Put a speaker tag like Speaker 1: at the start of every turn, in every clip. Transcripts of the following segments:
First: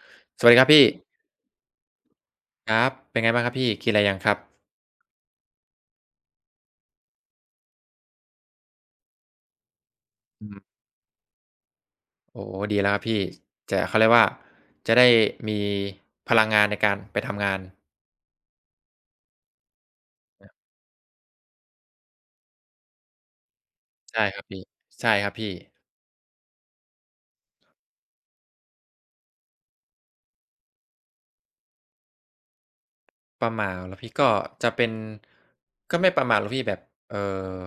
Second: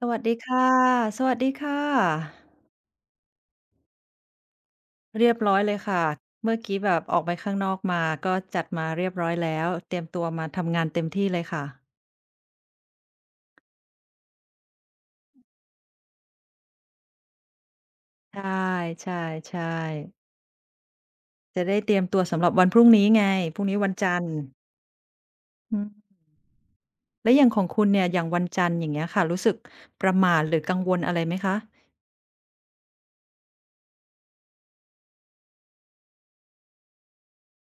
Speaker 1: สวัสดี
Speaker 2: สวัสดี
Speaker 1: ค่ะ
Speaker 2: ครับพี่
Speaker 1: สวัสดีค่ะ
Speaker 2: ครับเป็นไงบ้างครับพี่กินอะไรยังครับ
Speaker 1: เรียบร้อยเลยค่ะเมื่อกี้แบบออกไปข้างนอกมาก็จัดมาเรียบร้อยแล้วเตรียมตัว
Speaker 2: อื
Speaker 1: มา
Speaker 2: ม
Speaker 1: ทำงานเต็มที่เลยค่ะ
Speaker 2: โอ้โฮดีแล้วครับพี่จะเขาเรียกว่าจะได้มีพลังงานในการไปทำงาน
Speaker 1: ใช่ใช่ใช่จะได้เตรียมตัวสำหรับวันพรุ่งนี้ไงพรุ่งนี้วันจั
Speaker 2: ใช่
Speaker 1: นทร์
Speaker 2: ครับพี่ใช่ครับพี่
Speaker 1: อืมแล้วอย่างของคุณเนี่ยอย่างวันจันทร์อย่างเงี้ยค่ะรู้สึกประหม่าหรือกังวลอะไรไหมคะ
Speaker 2: ประหม่าเหรอพี่ก็จะเป็นก็ไม่ประหม่าหรอกพี่แบบเอ่อ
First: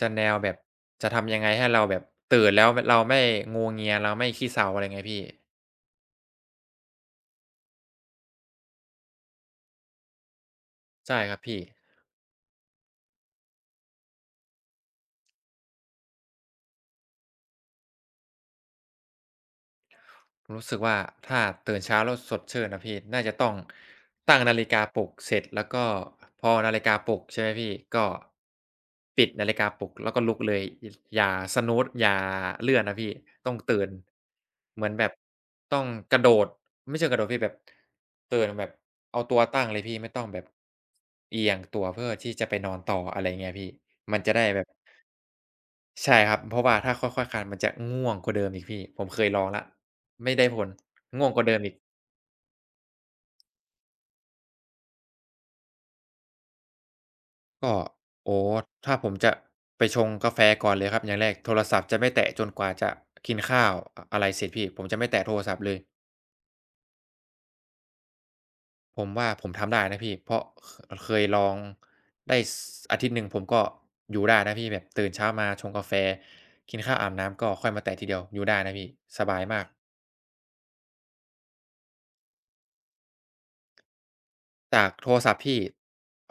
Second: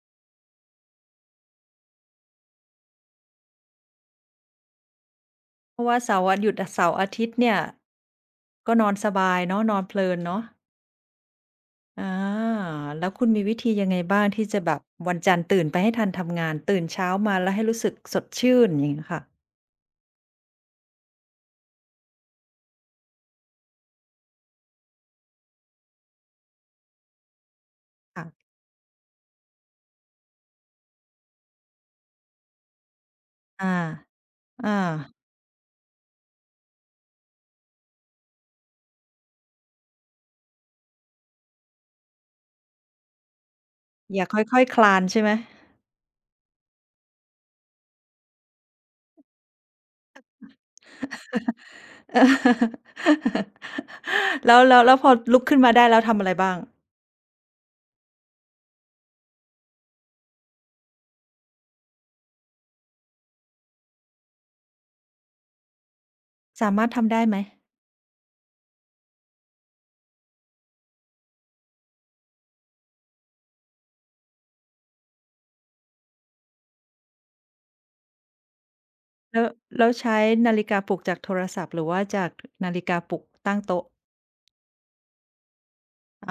Speaker 2: จะแนวแบบจะทำยังไงให้เราแบบตื่นแล้วมเราไม่งัวเงียเราไม่ขี้เซาอะไรเงี้ยพี่
Speaker 1: เพราะว่าเสาร์วันหยุดเสาร์อาทิตย์เนี่ยก็นอนสบายเนาะนอนเพลินเนาะ
Speaker 2: ใช่ครับพี่
Speaker 1: อาแล้วคุณมีวิธียังไงบ้างที่จะแบบวันจันทร์ตื่นไปให้ทันทำงานตื่นเช้ามาแล้วให้รู้สึกสดชื่นอย่างเงี้ยค่ะ
Speaker 2: รู้สึกว่าถ้าตื่นเช้าแล้วสดชื่นนะพี่น่าจะต้องตั้งนาฬิกาปลุกเสร็จแล้วก็พอนาฬิกาปลุกใช่ไหมพี่ก็
Speaker 1: ค่ะ
Speaker 2: ปิดนาฬิกาปลุกแล้วก็ลุกเลยออย่า snooze อย่าเลื่อนนะพี่ต้อง
Speaker 1: อา
Speaker 2: ตื่น
Speaker 1: อา
Speaker 2: เหมือนแบบต้องกระโดดไม่เชิงกระโดดพี่แบบตื่นแบบเอาตัวตั้งเลยพี่ไม่ต้องแบบเอียงตัวเพื่อที่จะไปนอนต่ออะไรอย่างเงี้ยพี่มั
Speaker 1: อ
Speaker 2: น
Speaker 1: ย่า
Speaker 2: จะ
Speaker 1: ค
Speaker 2: ได้
Speaker 1: ่
Speaker 2: แบ
Speaker 1: อย
Speaker 2: บ
Speaker 1: ๆคลานใช่ไหม
Speaker 2: ใช่ครับเพราะว่าถ้าค่อยๆคลานมันจะง่วงกว่าเดิมอีกพี่ผมเคยลองแล้วไม่ได้ผลง่วงกว่าเดิมอีก
Speaker 1: เออ แล้วแล้วแล้วพอลุกขึ้นมาได้แล้วทำอะไรบ้าง
Speaker 2: ก็โอ้โฮถ้าผมจะไปชงกาแฟก่อนเลยครับอย่างแรกโทรศัพท์จะไม่แตะจนกว่าจะกินข้าวออะไรเสร็จพี่ผมจะไม่แตะโทรศัพท์เลย
Speaker 1: สามารถทำได้ไหม
Speaker 2: ผมว่าผมทำได้นะพี่เพราะคเคยลองได้สอาทิตย์หนึ่งผมก็อยู่ได้นะพี่แบบตื่นเช้ามาชงกาแฟกินข้าวอาบน้ำก็ค่อยมาแตะทีเดียวอยู่ได้นะพี่สบา
Speaker 1: แล้
Speaker 2: ย
Speaker 1: ว
Speaker 2: มาก
Speaker 1: แล้วใช้นาฬิกาปลุกจากโทรศัพท์หรือว่าจากนาฬิกาปลุกตั้งโต๊ะ
Speaker 2: จากโทรศัพท์พี่
Speaker 1: อ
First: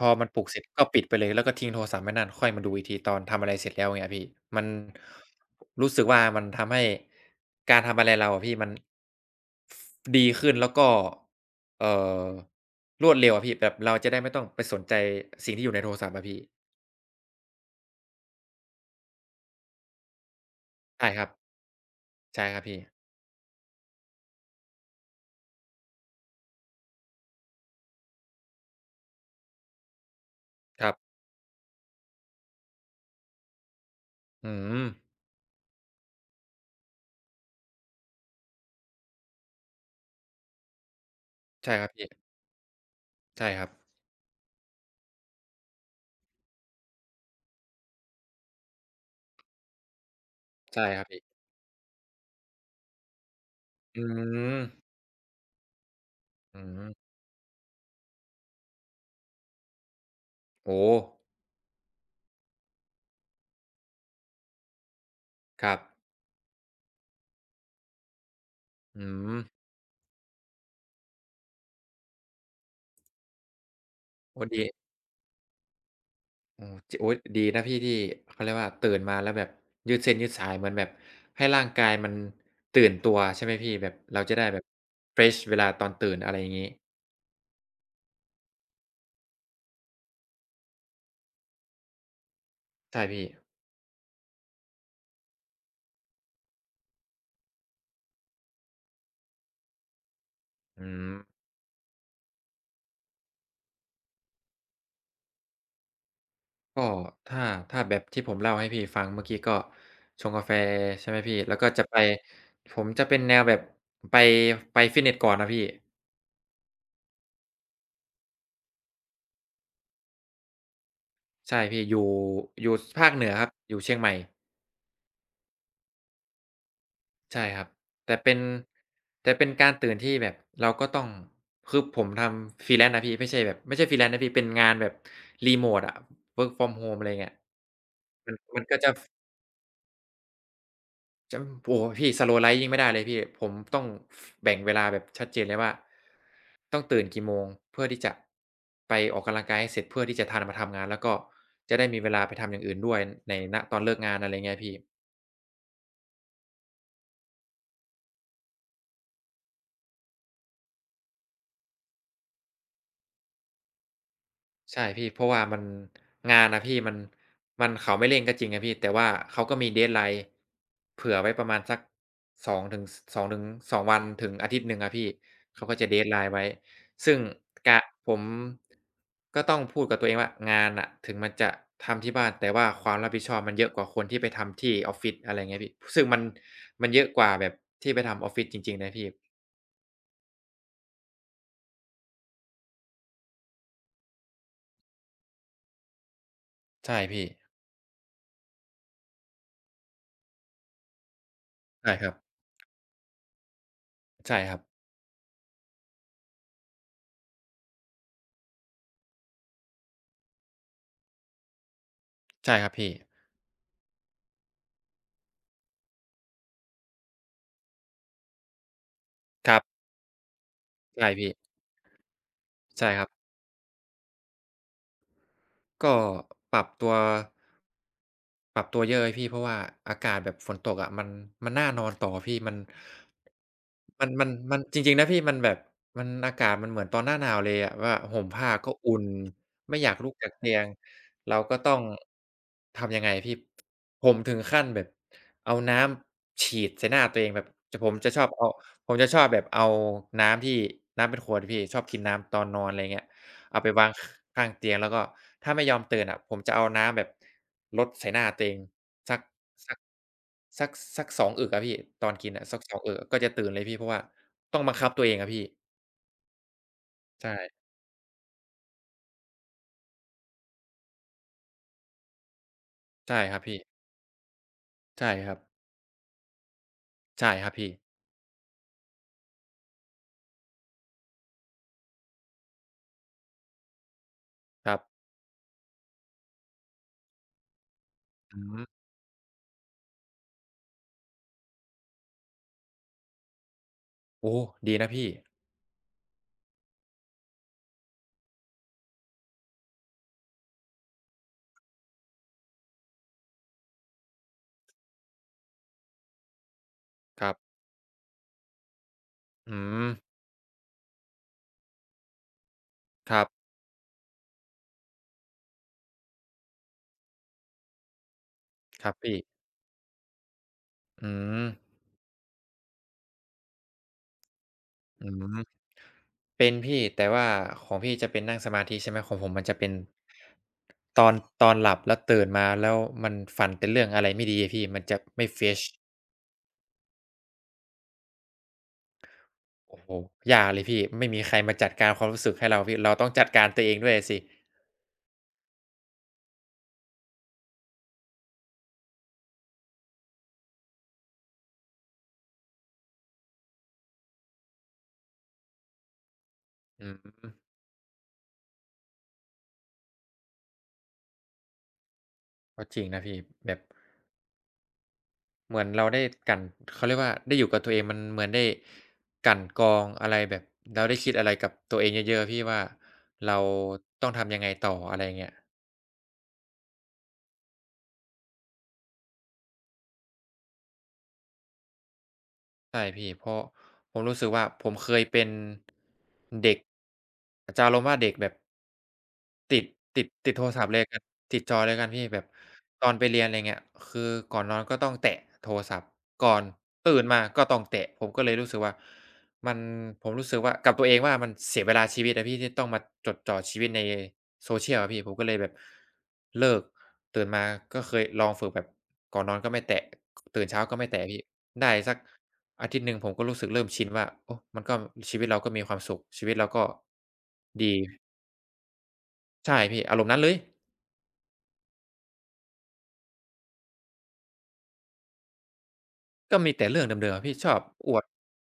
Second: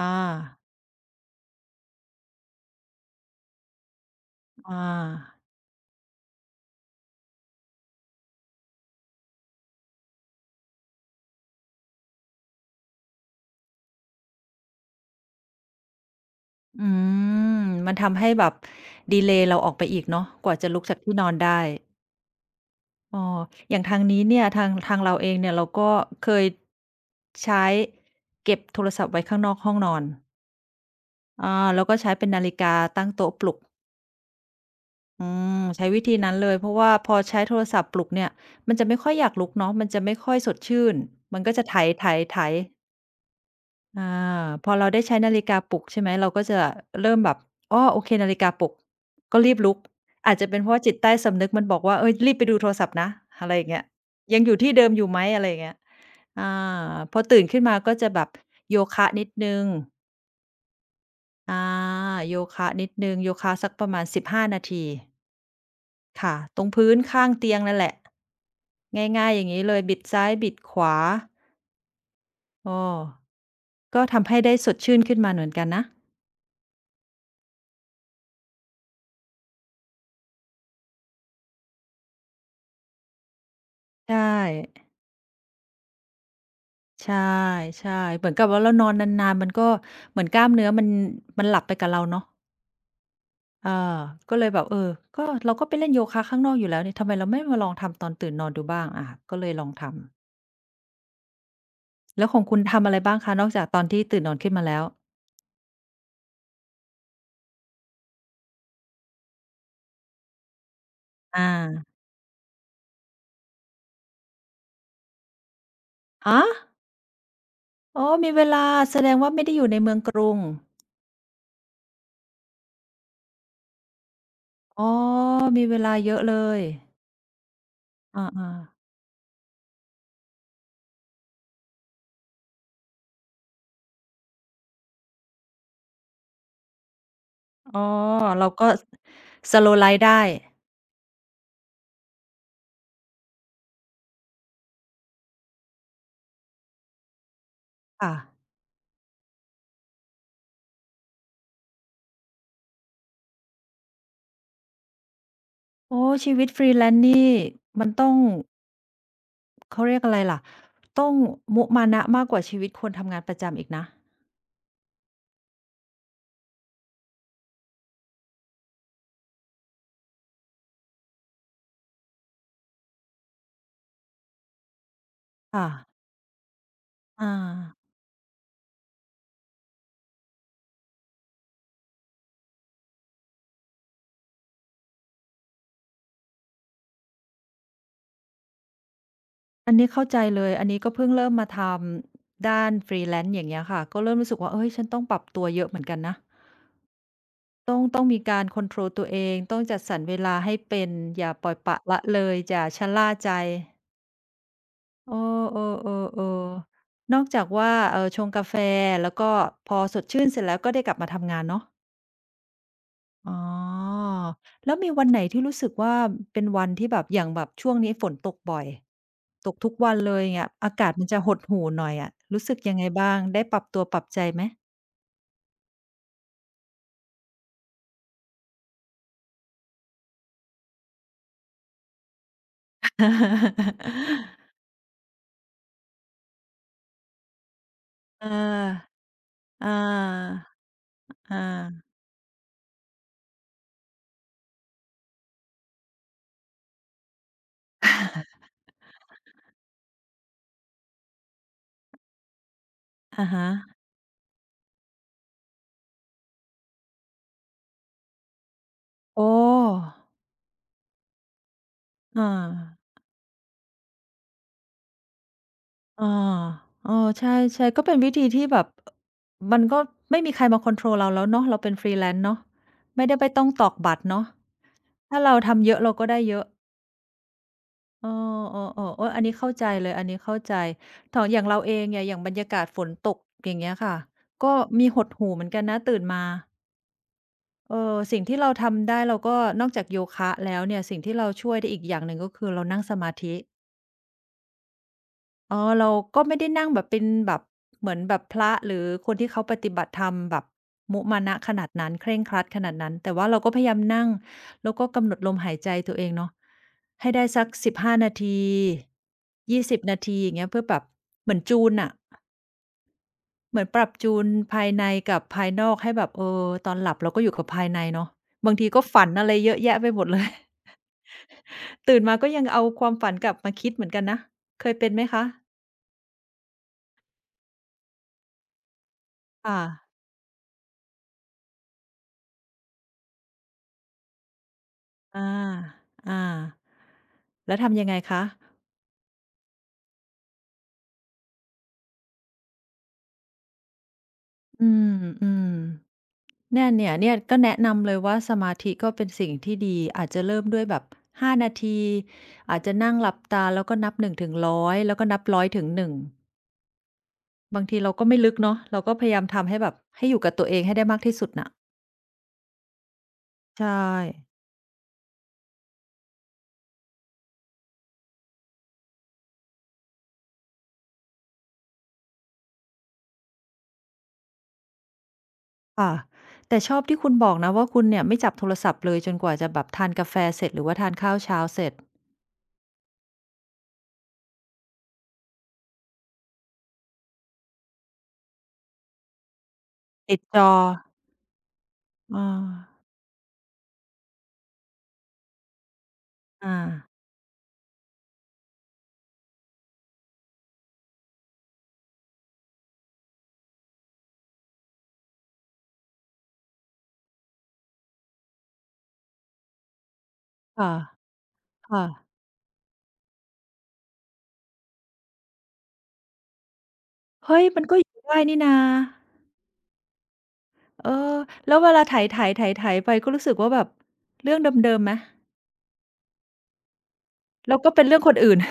Speaker 2: พอ
Speaker 1: า
Speaker 2: มันปลุกเสร็จก็ปิดไปเลยแล้วก็ทิ้งโทรศัพท์ไว้นั่นค่อยมาดูอีกทีตอนทำอะไรเสร็จแล้วเงี้ยพี่มัน
Speaker 1: อา
Speaker 2: รู้สึกว่ามันทำให้การทำอะไรเราอะพี่มันดีขึ้นแล้วก็เอ่อรวดเร็วอะพี่แบบเราจะได้ไม่ต้องไปสนใจสิ่งที่อยู่ในโทรศัพท์อะพี่
Speaker 1: อืมมันทำให้แบบดีเลย์เราออกไปอีกเนาะกว่าจะลุกจาก
Speaker 2: ใช่
Speaker 1: ที่
Speaker 2: ค
Speaker 1: น
Speaker 2: รั
Speaker 1: อ
Speaker 2: บ
Speaker 1: นได้
Speaker 2: ใช่ครับพี่
Speaker 1: อ้ออย่างทางนี้เนี่ยทางทางเราเองเนี่ยเราก็เคยใช้เก็บโทรศัพท์ไว้ข้างนอกห้องนอน
Speaker 2: ครับ
Speaker 1: อาแล้วก็ใช้เป็นนาฬิกาตั้งโต๊ะปลุก
Speaker 2: อืม
Speaker 1: อืมใช้วิธีนั้นเลยเพราะว่าพอใช้โทรศัพท์ปลุกเนี่ยมันจะไม่ค่อยอยากลุกเนาะมันจะไม่ค่อยสดชื่นมันก็จะ
Speaker 2: ใช่
Speaker 1: ไ
Speaker 2: ครับพี่
Speaker 1: ถๆๆ
Speaker 2: ใช่ครับ
Speaker 1: อาพอเราได้ใช้นาฬิกาปลุกใช่ไหมเราก็จะเริ่มแบบอ้อโอเคนาฬิกาปลุกก็รีบลุกอาจจะเป็นเพราะว่า
Speaker 2: ใช่
Speaker 1: จิต
Speaker 2: ครับ
Speaker 1: ใต้
Speaker 2: พี่
Speaker 1: สำนึกมันบอกว่าเฮ้ยรีบไปดูโทรศัพท์นะอะไรอย่างเงี้ย
Speaker 2: อื
Speaker 1: ยังอ
Speaker 2: ม
Speaker 1: ยู่ที่เดิมอยู่ไหมอะไรอย่างเงี้ยอ
Speaker 2: อืม
Speaker 1: าพอตื่นขึ้นมาก็จะแบบโยคะนิดหนึ่ง
Speaker 2: โอ้โฮ
Speaker 1: อาโยคะนิดหนึ่งโยคะสักประมาณ15นาที
Speaker 2: ครับ
Speaker 1: ค่ะตรงพื้นข้างเตียงนั่นแหละ
Speaker 2: อื
Speaker 1: ง่าย
Speaker 2: ม
Speaker 1: ๆอย่างงี้เลยบิดซ้ายบิดขวาอ้อก็ทำให้
Speaker 2: โอ้
Speaker 1: ได้
Speaker 2: ดี
Speaker 1: สดชื่นขึ้นมาเหมือนกันนะ
Speaker 2: อ๋อจโอ๊ยดีนะพี่ที่เขาเรียกว่าตื่นมาแล้วแบบยืดเส้นยืดสายเหมือนแบบให้ร่างกายมันตื่นตัวใช่ไหมพี่แบบ
Speaker 1: ใช่
Speaker 2: เราจะได้แบบเฟรชเวลาตอนตื่นอะไรอย่างงี้
Speaker 1: ใช่ใช่เหมือนกับว่าเรานอนนานๆมันก็เหมือนกล้ามเนื้อมันมันหลับไปกับเราเนาะ
Speaker 2: ใช่พี่
Speaker 1: เออก็เลยแบบเออก็เราก็ไปเล่นโยคะข้างนอกอยู่แล้วนี่ทำไมเราไม่มาลองทำตอนตื่นนอนดูบ้างอาก็เลยลองทำ
Speaker 2: อืม
Speaker 1: แล้วของคุณทำอะไรบ้างคะนอกจากตอนที่ตื่นนอนขึ้นมาแล้ว
Speaker 2: ก็ถ้าแบบที่ผมเล่าให้พี่ฟังเมื่อกี้ก็ชงกาแฟใช่ไหมพี่
Speaker 1: อาฮ
Speaker 2: แล้วก็จะ
Speaker 1: ะ
Speaker 2: ไปผมจะเป็นแนวแบบไปไปฟิตเนสก่อนนะพี่
Speaker 1: อ๋อมีเวลาแสดงว่าไม่ได้อยู่ในเมืองกรุง
Speaker 2: ใช่พี่อยู่สภาคเหนือครับอยู่เชียงใหม่
Speaker 1: อ๋อมีเวลาเยอะเลย
Speaker 2: ใช่ครับแต่เป็น
Speaker 1: อา
Speaker 2: แต่เป็นการตื่นที่แบบเราก็ต้องคือผมทำ freelance นะพี่ไม่ใช่แบบไม่ใช่ freelance นะพี่เป็นงานแบบรีโมตอะ work from home อะไรเงี้ย
Speaker 1: ๆอ๋อ
Speaker 2: มัน
Speaker 1: เรา
Speaker 2: มัน
Speaker 1: ก็
Speaker 2: ก็
Speaker 1: ส
Speaker 2: จะ
Speaker 1: สโลว์ไลฟ์ได้
Speaker 2: จะโอ้โฮพี่ slow life ยิ่งไม่ได้เลยพี่ผมต้องแบ่งเวลาแบบชัดเจนเลยว่าต้องตื่นกี่โมงเพื่อที่จะ
Speaker 1: ค่ะ
Speaker 2: ไปออกกำลังกายให้เสร็จเพื่อที่จะทันมาทำงานแล้วก็จะได้มีเวลาไปทำอย่างอื่นด้วยในณตอนเลิกงานอะไรเงี้ยพี่
Speaker 1: โอ้ชีวิต Freelance นี่มันต้อง เขาเรียกอะไรล่ะต้องมุมานะมากกว่าชีวิตคนทำงานประจำอีกนะ
Speaker 2: ใช่พี่เพราะว่ามันงานอะพี่มันเขาไม่เร่งก็จริงอะพี่แต่ว่าเขาก็มี deadline เผื่อไว้ประมาณสักสองถึงสองวันถึงอาทิตย์หนึ่งอะพี่เขา
Speaker 1: ค่ะ
Speaker 2: ก็จะ deadline ไว้ซึ่ง
Speaker 1: อา
Speaker 2: กะผมก็ต้องพูดกับตัวเองว่างานน่ะถึงมันจะทำที่บ้านแต่ว่าความรับผิดชอบมันเยอะกว่าคนที่ไปทำที่ออฟฟิศอะไรอย่างเงี้ยพี่ซึ่งมันมันเยอะกว่าแบบที่ไปทำออฟฟิศจริงๆนะพี่
Speaker 1: อันนี้เข้าใจเลยอันนี้ก็เพิ่งเริ่มมาทำด้าน Freelance อย่างเงี้ยค่ะก็เริ่มรู้สึกว่าเฮ้ยฉันต้องปรับตัวเยอะเหมือนกันนะ
Speaker 2: ใช่พี่
Speaker 1: ต้องต้องมีการคอนโทรลตัวเองต้องจัดสรรเวลาให้เป็นอย่าปล่อยปละ
Speaker 2: ใช่
Speaker 1: ละ
Speaker 2: ครับ
Speaker 1: เลยอย่าชะล่าใจ
Speaker 2: ใช่ครับ
Speaker 1: เออๆๆๆนอกจากว่าชงกาแฟแล้วก็พอสดชื่นเสร็จแล้วก็ได้กลับมาทำงานเนาะ
Speaker 2: ใช่ครับพี่
Speaker 1: อ๋อแล้วมีวันไหนที่รู้สึกว่าเป็นวันที่แบบอย่างแบบช่วงนี้ฝนตกบ่อยต
Speaker 2: ค
Speaker 1: ก
Speaker 2: รั
Speaker 1: ทุก
Speaker 2: บ
Speaker 1: วันเลยเงี้ยอากาศมั
Speaker 2: ใช่
Speaker 1: นจะห
Speaker 2: พี่
Speaker 1: ดหู่หน่อยอะรู้สึกยังไง
Speaker 2: ใช่ครับ
Speaker 1: บ้างได้ปรับตัวปรับใจไหม
Speaker 2: ก็ปรับตัวปรับตัวเยอะเลยพี่เพราะว่าอากาศแบบฝนตกอะมันมันน่านอนต่อพี่มัน มันมั นมันจริงๆนะพี่มันแบบมันอากาศมันเหมือนตอนหน้าหนาวเลยอะว่าห่
Speaker 1: เอ
Speaker 2: มผ้าก็อุ่
Speaker 1: อ
Speaker 2: น
Speaker 1: เอ
Speaker 2: ไม่อยากลุกจาก
Speaker 1: อ
Speaker 2: เตียงเรา
Speaker 1: เอ
Speaker 2: ก็ต้อง
Speaker 1: อ
Speaker 2: ทำยังไงพี่ผมถึงขั้นแบบเอาน้ำฉีดใส่หน้าตัวเองแบบจะผมจะชอบเอาผมจะชอบแบบเอาน้ำที่น้ำเป็นขวดอะพี่ชอบกินน้ำตอนนอนอะไรเงี้ย
Speaker 1: อะ
Speaker 2: เอาไป
Speaker 1: ฮะ
Speaker 2: วางข้างเตียงแล้วก็ถ้าไม่ยอมตื่นอะผมจะเอาน้ำแบบรดใส่หน้าตัวเองสัก
Speaker 1: โอ้
Speaker 2: สักสักสัก2องอึกอะพี่ตอนกินอะสักสอ
Speaker 1: อ
Speaker 2: ง
Speaker 1: อ
Speaker 2: อึกก็จะตื่นเลยพี่เพราะว่าต้องบังคับตัวเองอะพี่
Speaker 1: อาเออใ
Speaker 2: ใช่
Speaker 1: ช่ๆก็เป็นวิธีที่แบบมันก็ไม่มีใครมาคอนโทรลเราแล้วเนาะเราเป็น Freelance เนาะไม่ได้
Speaker 2: ใช่
Speaker 1: ไป
Speaker 2: ครับ
Speaker 1: ต้อง
Speaker 2: พี่
Speaker 1: ตอกบัตรเนาะ
Speaker 2: ใช่
Speaker 1: ถ้า
Speaker 2: ครั
Speaker 1: เรา
Speaker 2: บ
Speaker 1: ทำเยอะเราก็ได้เยอะ
Speaker 2: ใช่ครับพี่
Speaker 1: เออๆๆโอ๊ยอันนี้เข้าใจเลยอันนี้เข้าใจถออย่างเราเองเนี่ยอย่างบรรยากาศฝนตกอย่างเงี้ยค่ะก็
Speaker 2: ครับ
Speaker 1: มีหดหู่เหมือนกันนะตื่นมาเออสิ่ง
Speaker 2: อื
Speaker 1: ที่เรา
Speaker 2: ม
Speaker 1: ทำได้เราก็นอกจากโยคะแล้วเนี่ยสิ่งที่เราช่วยได้อีกอย่างหนึ่งก็คือเรานั่งสมาธิ
Speaker 2: โอ้ดีนะพี่
Speaker 1: อ๋อเราก็ไม่ได้นั่งแบบเป็นแบบเหมือนแบบพระหรือคนที่เขาปฏิบัติธรรมแบบมุมานะขนาดนั้นเคร่งครัดขนาดนั้นแต่ว่าเราก็พยายามนั่งแล้วก็กำหนดลมหายใจตัวเองเนาะให้
Speaker 2: ค
Speaker 1: ได้
Speaker 2: รั
Speaker 1: สัก
Speaker 2: บ
Speaker 1: 15นาที
Speaker 2: อื
Speaker 1: 20
Speaker 2: ม
Speaker 1: นาทีอย่างเงี้ยเพื่อแบบเหมือนจูนน่ะ
Speaker 2: ครับ
Speaker 1: เหมือนปรับจูนภายในกับภายนอกให้แบบเออตอนหลับเราก็อยู่กับภายในเนาะบางทีก็
Speaker 2: ครับ
Speaker 1: ฝัน
Speaker 2: พี่
Speaker 1: อะไรเยอะแยะไปหมดเลย
Speaker 2: อืม
Speaker 1: ตื่นมาก็ยังเอาความฝันกลับมาคิดเหมือนกันนะเคยเป็นไหม
Speaker 2: อืม
Speaker 1: คะ
Speaker 2: เป็นพี่แต่ว่าของพี่จะเป็นนั่งสมาธิใช่ไหมของผมมันจะ
Speaker 1: ค่ะ
Speaker 2: เป็นตอนตอนหลับแล้วตื่นมาแล้วมันฝันแต่เรื่องอะไรไม่ดีอะพี่มันจะ
Speaker 1: อา
Speaker 2: ไม่ fresh
Speaker 1: อาแล้วทำยังไงคะ
Speaker 2: โอ้โฮยากเลยพี่ไม่มีใครมาจัดการความรู้สึกให้เราพี่เราต้องจัดการตัวเองด้วยอะสิ
Speaker 1: อืมอืมเนี่ยเนี่ยเนี่ยก็แนะนำเลยว่าสมาธิก็เป็นสิ่งที่ดีอาจจะเริ่มด้วยแบบ5นาทีอาจจะนั่งหลับตาแล้วก็นับ1ถึง100แล้วก็นับ100ถึง1
Speaker 2: อืม
Speaker 1: บางทีเราก็ไม่ลึกเนาะเราก็พยายามทำให้แบบให้อยู่กับตัวเองให้ได้มากที่สุดน่ะ
Speaker 2: ก็จริงนะพี่แบบ
Speaker 1: ใช่
Speaker 2: เหมือนเราได้กลั่นเขาเรียกว่าได้อยู่กับตัวเองมันเหมือนได้กลั่นกรองอะไรแบบเราได้คิดอะไรกับตัวเองเยอะๆอะพี่ว่าเราต้องทำยังไงต่ออะไรอย่างเงี้ย
Speaker 1: ค่ะแต่ชอบที่คุณบอกนะว่าคุณเนี่ยไม่จับโทรศัพท์เลยจนกว่าจะแบบทานกาแฟเสร็จหรือว่าทานข้าวเช้าเสร็จ
Speaker 2: ใช่พี่เพราะผมรู้สึกว่าผมเคยเป็นเด็กจะอารมณ์ว่าเด็กแบบติดติด
Speaker 1: ติด
Speaker 2: ติด
Speaker 1: จ
Speaker 2: โท
Speaker 1: อ
Speaker 2: รศัพท์เลยกันติดจอเลยกันพี่
Speaker 1: เอ
Speaker 2: แบ
Speaker 1: อ
Speaker 2: บตอนไปเรียนอะไรเงี้ยคือก่อนนอนก็ต้องแตะโทรศัพท์ก่อน
Speaker 1: อา
Speaker 2: ตื่นมาก็ต้องแตะผมก็เลยรู้สึกว่ามันผมรู้สึกว่ากับตัวเองว่ามันเสียเวลาชีวิตอะพี่ที่ต้องมาจดจ่อชีวิตใน social อะพี่ผมก็เลยแบบเลิกตื่นมาก็เคยลองฝึกแบบก่อนนอนก็ไม่แตะตื่นเช้า
Speaker 1: ค่ะ
Speaker 2: ก็ไม่แตะพี่ ได้
Speaker 1: ค่ะ
Speaker 2: สักอาทิตย์หนึ่งผมก็รู้สึกเริ่มชินว่าโอ้มันก็ชีวิตเราก็มีความสุขชีวิตเราก็
Speaker 1: เฮ้ยมัน
Speaker 2: ดี
Speaker 1: ก็อยู่ได้นี่นา
Speaker 2: ใช่พี่อารมณ์นั้นเลย
Speaker 1: เออแล้วเวลาไถๆๆๆไปก็รู้สึกว่าแบบเรื่องเดิมๆไหม
Speaker 2: ก็มีแต่เรื่องเดิมๆอะพี่ชอ
Speaker 1: แล้ว
Speaker 2: บ
Speaker 1: ก็เป็น
Speaker 2: อ
Speaker 1: เรื่
Speaker 2: ว
Speaker 1: อง
Speaker 2: ด
Speaker 1: คนอื่น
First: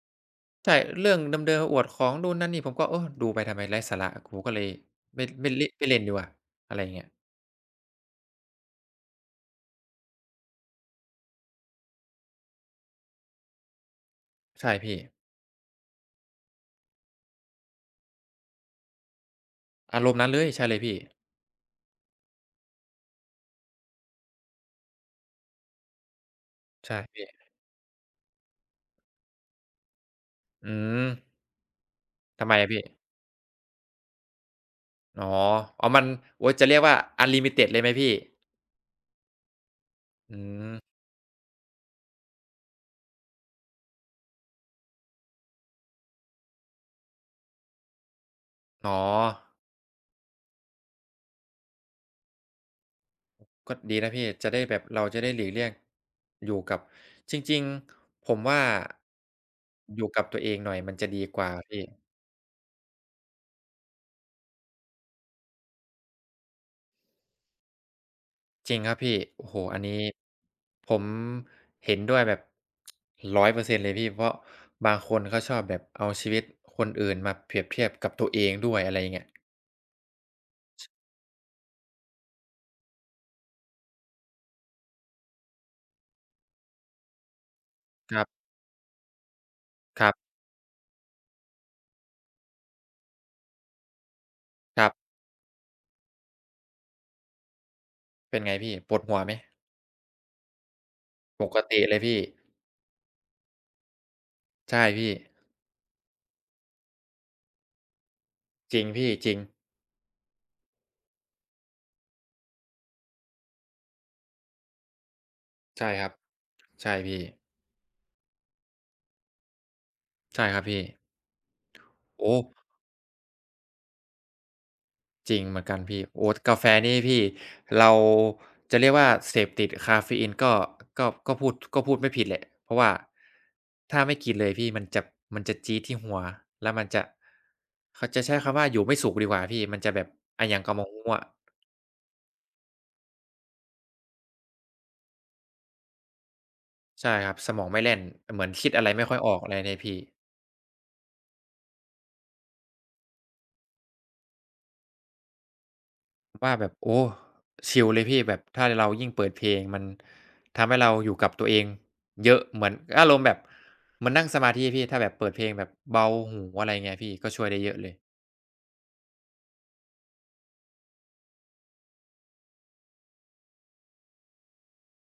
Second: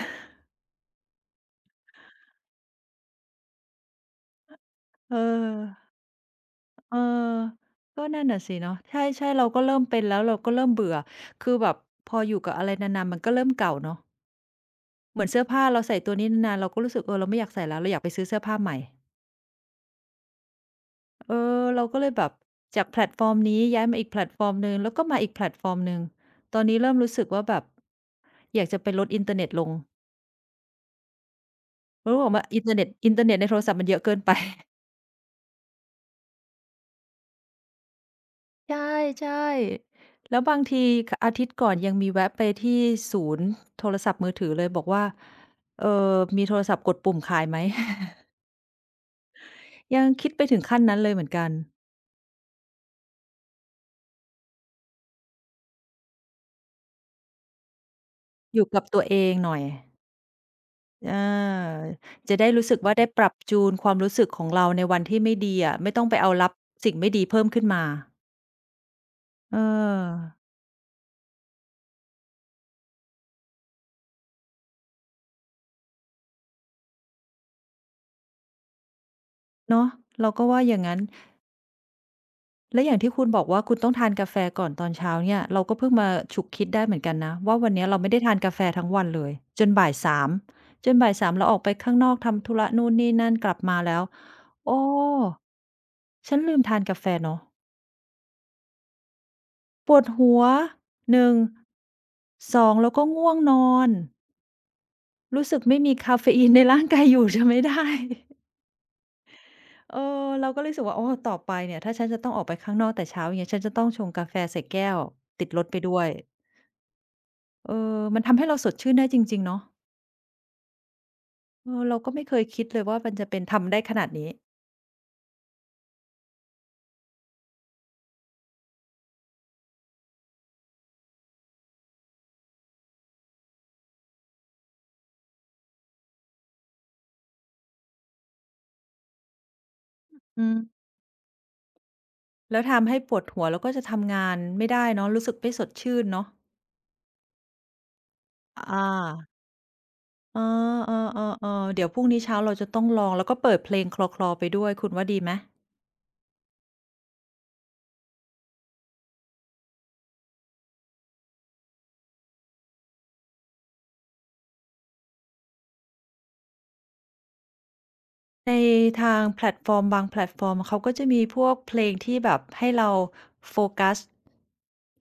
Speaker 2: ใช่เรื่องเดิมๆอวดของนู่นนั่นนี่ผมก็เออดูไปทำไมไร้สาระกูก็เลย
Speaker 1: เออ
Speaker 2: ไม่เล่นไม่เล่นดีกว่าอะไรอย่าง
Speaker 1: เอ
Speaker 2: เงี้ย
Speaker 1: อก็นั่นน่ะสิเนาะใช่ๆเราก็เริ่มเป็นแล้วเราก็เริ่มเบื่อคือแบบพออยู่กับอะไรนานๆมันก็เริ่มเก่าเนาะ
Speaker 2: ใช่พี่
Speaker 1: เหมือนเสื้อผ้าเราใส่ตัวนี้นานๆเราก็รู้สึกเออเราไม่อยากใส่แล้วเราอยากไปซื้อเสื้อผ้าใหม่
Speaker 2: อารมณ์นั้นเลยใช่เลยพี่
Speaker 1: เออเราก็เลยแบบจากแพลตฟอร์มนี้ย้ายมาอีกแพลตฟอร์มหนึ่งแล้วก็มาอีกแพลตฟอร์มหนึ่งตอนนี้เริ่
Speaker 2: ใช่
Speaker 1: มรู้สึ
Speaker 2: พี่
Speaker 1: กว่าแบบอยากจะไปลดอินเทอร์เน็ตลง
Speaker 2: อืม
Speaker 1: เออบอกว่า
Speaker 2: ทำไม
Speaker 1: อิน
Speaker 2: อะ
Speaker 1: เทอร์
Speaker 2: พี่
Speaker 1: เน็ตอินเทอร์เน็ตในโทรศัพท์มันเยอะเกินไป
Speaker 2: อ๋ออ๋อมันโอ๊ยจะเรียกว่า unlimited เลยไหมพี่
Speaker 1: ใช่ๆ
Speaker 2: อื
Speaker 1: แล้วบาง
Speaker 2: ม
Speaker 1: ทีคอาทิตย์ก่อนยังมีแวะไปที่ศูนย์โทรศัพท์มือถือเลยบอกว่าเอ่อมีโทรศัพท์กดปุ่มขายไหม
Speaker 2: อ๋อ
Speaker 1: ยังคิดไปถึงขั้นนั้นเลยเหมือนกัน
Speaker 2: ก็ดีนะพี่จะได้แบบเราจะได้หลีกเลี่ยงอยู่กับจริงๆผม
Speaker 1: อ
Speaker 2: ว่า
Speaker 1: ยู่กับตัวเองหน่อย
Speaker 2: อยู่กับตัวเองหน่อยมันจะ
Speaker 1: อา
Speaker 2: ดีกว่าพี่
Speaker 1: จะได้รู้สึกว่าได้ปรับจูนความรู้สึกของเราในวันที่ไม่ดีอะไม่ต้องไปเอารับสิ่งไม่ดีเพิ่มขึ้นมา
Speaker 2: จริงครับพี่โอ้
Speaker 1: เ
Speaker 2: โฮอันนี้
Speaker 1: ออ
Speaker 2: ผมเห็นด้วยแบบร้อยเปอร์เซ็นต์เลยพี่เพราะบางคนเขาชอบแบบเอาชีวิตคนอื่นมาเปรียบเทียบกับตัวเองด้วยอะไรอย่างเงี้ย
Speaker 1: เนาะเราก็ว่าอย่างงั้น และอย่างที่คุณบอกว่าคุณต้องทานกาแฟก่อนตอนเช้าเนี่ยเราก็เพิ่งมาฉุกคิดได้เหมือนกันนะว่าวันเนี้ยเราไม่
Speaker 2: ค
Speaker 1: ได้
Speaker 2: รั
Speaker 1: ทาน
Speaker 2: บ
Speaker 1: กาแฟทั้งวันเลยจนบ่าย
Speaker 2: ครั
Speaker 1: สาม
Speaker 2: บ
Speaker 1: จนบ่ายสามเราออกไปข้างนอกทำธุระนู่นนี่นั่นกลับมาแล้ว
Speaker 2: ค
Speaker 1: โอ้
Speaker 2: รับ
Speaker 1: ฉันลืมทานกาแฟเนาะ
Speaker 2: เป็นไงพี่ปวดหัวไหม
Speaker 1: ปวดหัว1
Speaker 2: ปกติเลยพี่
Speaker 1: 2แล้วก็ง่วงนอน
Speaker 2: ใช่พี่
Speaker 1: รู้สึกไม่มีกาเฟอีนในร่างกายอยู่จะไม่ได้
Speaker 2: จริงพี่จริง
Speaker 1: เออเราก็เลยรู้สึกว่าโอ้ต่อไปเนี่ยถ้าฉันจะต้องออกไปข้างนอกแต่เช้าอย่างเงี้ยฉันจะต้องชงกาแฟใส่แก้วติดรถไป
Speaker 2: ใช่
Speaker 1: ด้ว
Speaker 2: ครั
Speaker 1: ย
Speaker 2: บใช่พี่
Speaker 1: เออมันทำให้เราสดชื่นได้จริงๆเนาะ
Speaker 2: ใช่ครับพี่
Speaker 1: เออเราก็ไม่เค
Speaker 2: โอ้
Speaker 1: ยคิดเลยว่ามันจะเป็นทำได้ขนาดนี้
Speaker 2: จริงเหมือนกันพี่โอ๊ตกาแฟนี่พี่เราจะเรียกว่าเสพติดกาเฟอีนก็พูดไม่ผิดแหละเพราะว่าถ้าไม่กินเลยพี่มันจะจี๊ดที่หัวแล้วมันจะเขาจะใช้คำว่าอยู่ไม่สุขดีกว่าพี่มันจะแบบ
Speaker 1: อื
Speaker 2: อะหยั
Speaker 1: ม
Speaker 2: งกะหม่องงั่ว
Speaker 1: แล้วทำให้ปวดหัวแล้วก็จะทำงานไม่ได้เนาะรู้สึกไม่สดชื่นเนาะ
Speaker 2: ใช่ครับสมองไม่แล่นเหมือน
Speaker 1: อ
Speaker 2: คิดอะไรไม่ค่อยอ
Speaker 1: า
Speaker 2: อกอะไรเนี่ยพี่
Speaker 1: เออๆๆๆเดี๋ยวพรุ่งนี้เช้าเราจะต้องลองแล้วก็เปิดเพลงคลอๆไปด้วยคุณว่าดีไหม
Speaker 2: ว่าแบบโอ้ชิลเลยพี่แบบถ้าเรายิ่งเปิดเพลงมันทำให้เราอยู่กับตัวเองเยอะเหมือนอารมณ์แบบเหมันนั่งสมาธิอะพี่ถ้าแบบเปิดเพลงแบบเบาหูอะไรเงี้ยพี่ก็ช่วยได้เยอะเลย
Speaker 1: ในทางแพลตฟอร์มบางแพลตฟอร์มเขาก็จะมีพวกเพลงที่แบบให้เราโฟกัส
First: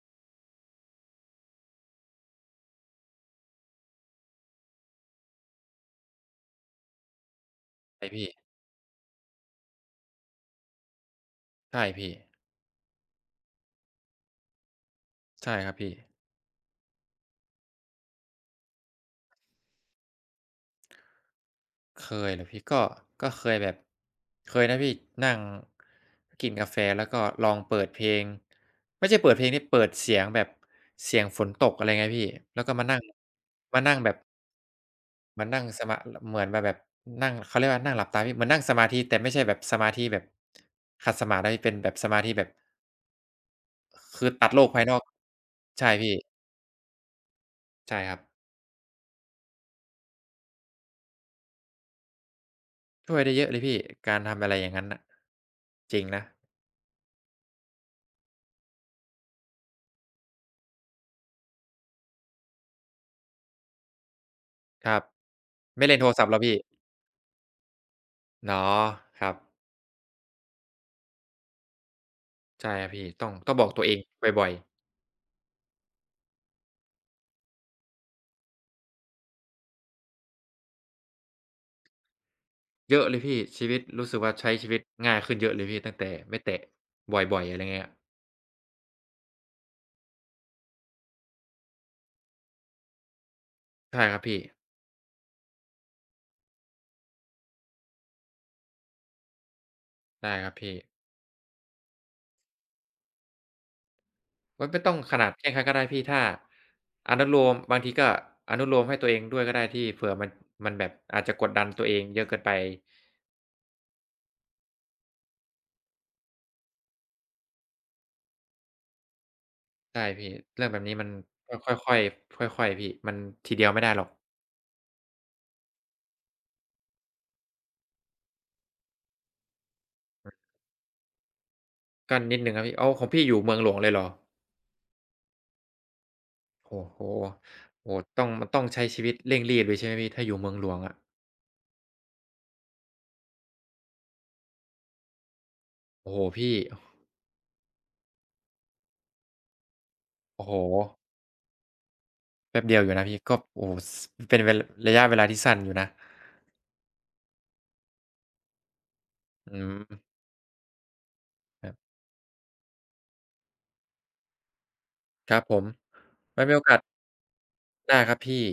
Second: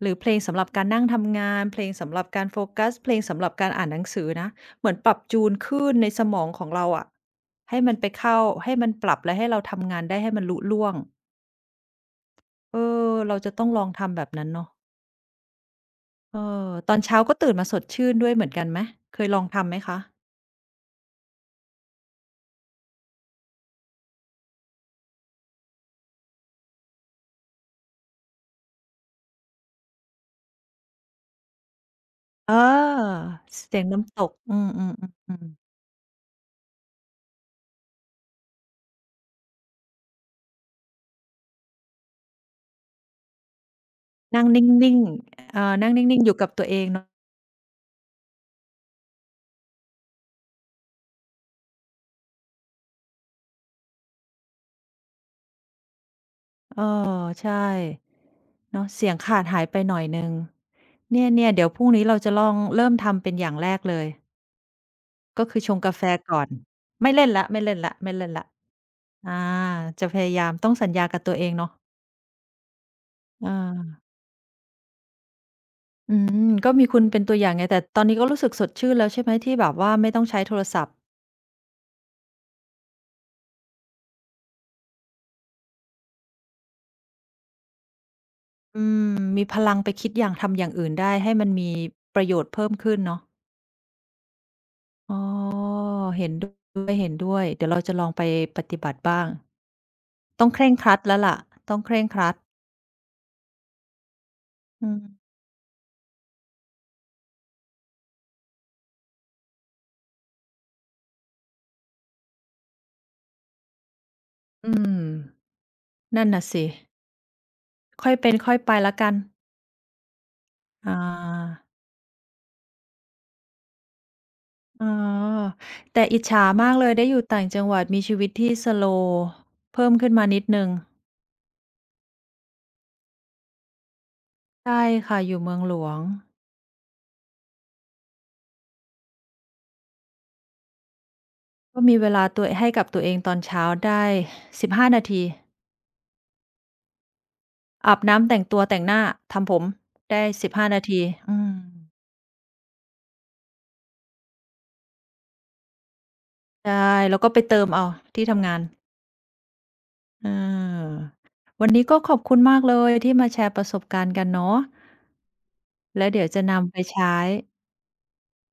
Speaker 1: หรือเพลงสำหรับการนั่งทำงานเพลงสำหรับการโฟกัสเพลงสำหรับการอ่านหนังสือนะเหมือนปรับจูนคลื่นในสมองของเราอะให้มัน
Speaker 2: ใช่
Speaker 1: ไป
Speaker 2: พี่
Speaker 1: เข้าให้มันปรับและให้เราทำงานได้ให้มันลุล่วง
Speaker 2: ใช่พี่
Speaker 1: เออเราจะต้องลองทำแบบนั้นเนาะ
Speaker 2: ใช่ครับพี่
Speaker 1: เออตอนเช้าก็ตื่นมาสดชื่นด้วยเหมือนกันไหมเคยลองทำไหมคะ
Speaker 2: เคยเหรอพี่ก็เคยแบบเคยนะพี่นั่งกินกาแฟแล้วก็ลองเปิดเพลงไม่ใช่เปิดเพลงนี่เปิดเสียงแบบเสียงฝนตกอะไรเงี้ยพี่
Speaker 1: เอ
Speaker 2: แล้วก็มานั่ง
Speaker 1: อเสี
Speaker 2: มา
Speaker 1: ยง
Speaker 2: นั่งแบบ
Speaker 1: น้ำตกอืม
Speaker 2: มั
Speaker 1: ๆ
Speaker 2: น
Speaker 1: ๆ
Speaker 2: นั่ง
Speaker 1: ๆ
Speaker 2: สมาเหมือนแบบนั่งเขาเรียกว่านั่งหลับตาพี่เหมือนนั่งสมาธิแต่ไม่ใช่แบบสมาธิแบบขัดสมาธินะพี่เป็นแบบสมาธิแบบคือ
Speaker 1: นั่
Speaker 2: ตั
Speaker 1: ง
Speaker 2: ด
Speaker 1: น
Speaker 2: โลกภายน
Speaker 1: ิ่
Speaker 2: อ
Speaker 1: ง
Speaker 2: ก
Speaker 1: ๆเอ่อ
Speaker 2: ใช่
Speaker 1: นั่งนิ่
Speaker 2: พี่
Speaker 1: งๆ อยู่กับตัวเองเนาะ
Speaker 2: ใช่ครับช่วยได้เยอะเลยพี่การทำอะไรอย่างงั้นน่ะจริงนะ
Speaker 1: เออใช่เนาะเสียงขาดหายไปหน่อยหนึ่งเนี่ยๆเดี๋ยวพรุ่งนี้เราจะลองเริ่มทำเป็นอย่างแรกเลย
Speaker 2: ครับ
Speaker 1: ก็คือชง
Speaker 2: ไม่
Speaker 1: กา
Speaker 2: เล่น
Speaker 1: แฟ
Speaker 2: โทรศัพท์
Speaker 1: ก่
Speaker 2: แล้ว
Speaker 1: อน
Speaker 2: พี่
Speaker 1: ไม่เล่นแล้วไม่เล่นแล้วไม่เล่นแล้ว
Speaker 2: อ๋อครั
Speaker 1: อา
Speaker 2: บ
Speaker 1: จะพยายามต้องสัญญากับตัวเองเนาะ
Speaker 2: ใช่ครับพี่ต้อง
Speaker 1: เ
Speaker 2: ต้องบอกตัวเอ
Speaker 1: ออ
Speaker 2: งบ่อยๆ
Speaker 1: อืก็มีคุณเป็นตัวอย่างไง แต่ตอนนี้ก็รู้สึกสดชื่นแล้วใช่ไหมที่แบบว่าไม่ต้องใช้โทรศัพท์
Speaker 2: เยอะเลยพี่ชีวิตรู้สึกว่าใช้ชีวิตง่ายขึ้นเยอะเลยพี่ตั้งแต่ไม่แตะบ่อยๆอะไรเงี้ย
Speaker 1: อืมมีพลังไปคิดอย่างทำอย่างอื่นได้ให้มันมีประโยชน์เพิ่มขึ้นเนาะ
Speaker 2: ใช่ครับพี่
Speaker 1: อ๋อเห็นด้วยเห็นด้วย เดี๋ยวเราจะลองไปปฏิบัติบ้าง
Speaker 2: ใช่ค
Speaker 1: ต้อ
Speaker 2: รั
Speaker 1: ง
Speaker 2: บ
Speaker 1: เคร่
Speaker 2: พี่
Speaker 1: งครัดแล้วล่ะ ต้องเคร่งครัด
Speaker 2: มันไม่
Speaker 1: อื
Speaker 2: ต้อง
Speaker 1: ม
Speaker 2: ขนาดเคร่งครัดก็ได้พี่ถ้าอนุโลมบางทีก็อนุโลมให้ตัวเองด้วยก็ได้พี่เผื่อมันมันแบบอาจจะกดดันตัวเองเยอะเกินไป
Speaker 1: อืมนั่นน่ะสิ ค่อยเป็นค่อยไปแล้วกัน
Speaker 2: ใช่พี่เรื่องแบบ
Speaker 1: อา
Speaker 2: นี้มันต้องค่อยๆค่อยๆพี่มันทีเดียวไม่ได้หรอก
Speaker 1: อ๋อ แต่อิจฉามากเลยได้อยู่ต่างจังหวัดมีชีวิตที่สโลว์เพิ่มขึ้นมานิดหนึ่ง
Speaker 2: ก็นิดหนึ่งครับพี่อ้าวของพี่อยู่เมืองหลวงเลยเหรอ
Speaker 1: ใช่ค่ะอยู่เมืองหลวง
Speaker 2: โอ้โฮโอ้โฮต้องมันต้องใช้ชีวิตเร่งรีบเลยใช่ไหมพี่ถ้าอยู่เมืองหลวงอะ
Speaker 1: ก็มีเวลาตัวให้กับตัวเองตอนเช้าได้15นาที
Speaker 2: โอ้โฮพี่
Speaker 1: อาบน้ำแต่งตัวแต่งหน้าทำผมได้
Speaker 2: โอ้
Speaker 1: สิบ
Speaker 2: โฮ
Speaker 1: ห้านาทีอืม
Speaker 2: แป๊บเดียวอยู่นะพี่ก็โอ้โฮสเป็นเวระยะเวลาที่สั้นอยู่นะ
Speaker 1: ใช่แล้วก็ไปเติมเอาที่ทำงาน
Speaker 2: อืม
Speaker 1: เออ
Speaker 2: ค
Speaker 1: วัน
Speaker 2: รั
Speaker 1: นี้
Speaker 2: บ
Speaker 1: ก็ขอบคุณมากเลยที่มาแชร์ประสบการณ์กันเนาะ
Speaker 2: ครับผม
Speaker 1: แล้วเดี๋ยว
Speaker 2: ไว้
Speaker 1: จะ
Speaker 2: มีโอ
Speaker 1: นำ
Speaker 2: กา
Speaker 1: ไป
Speaker 2: ส
Speaker 1: ใช้
Speaker 2: หน้าครับพี่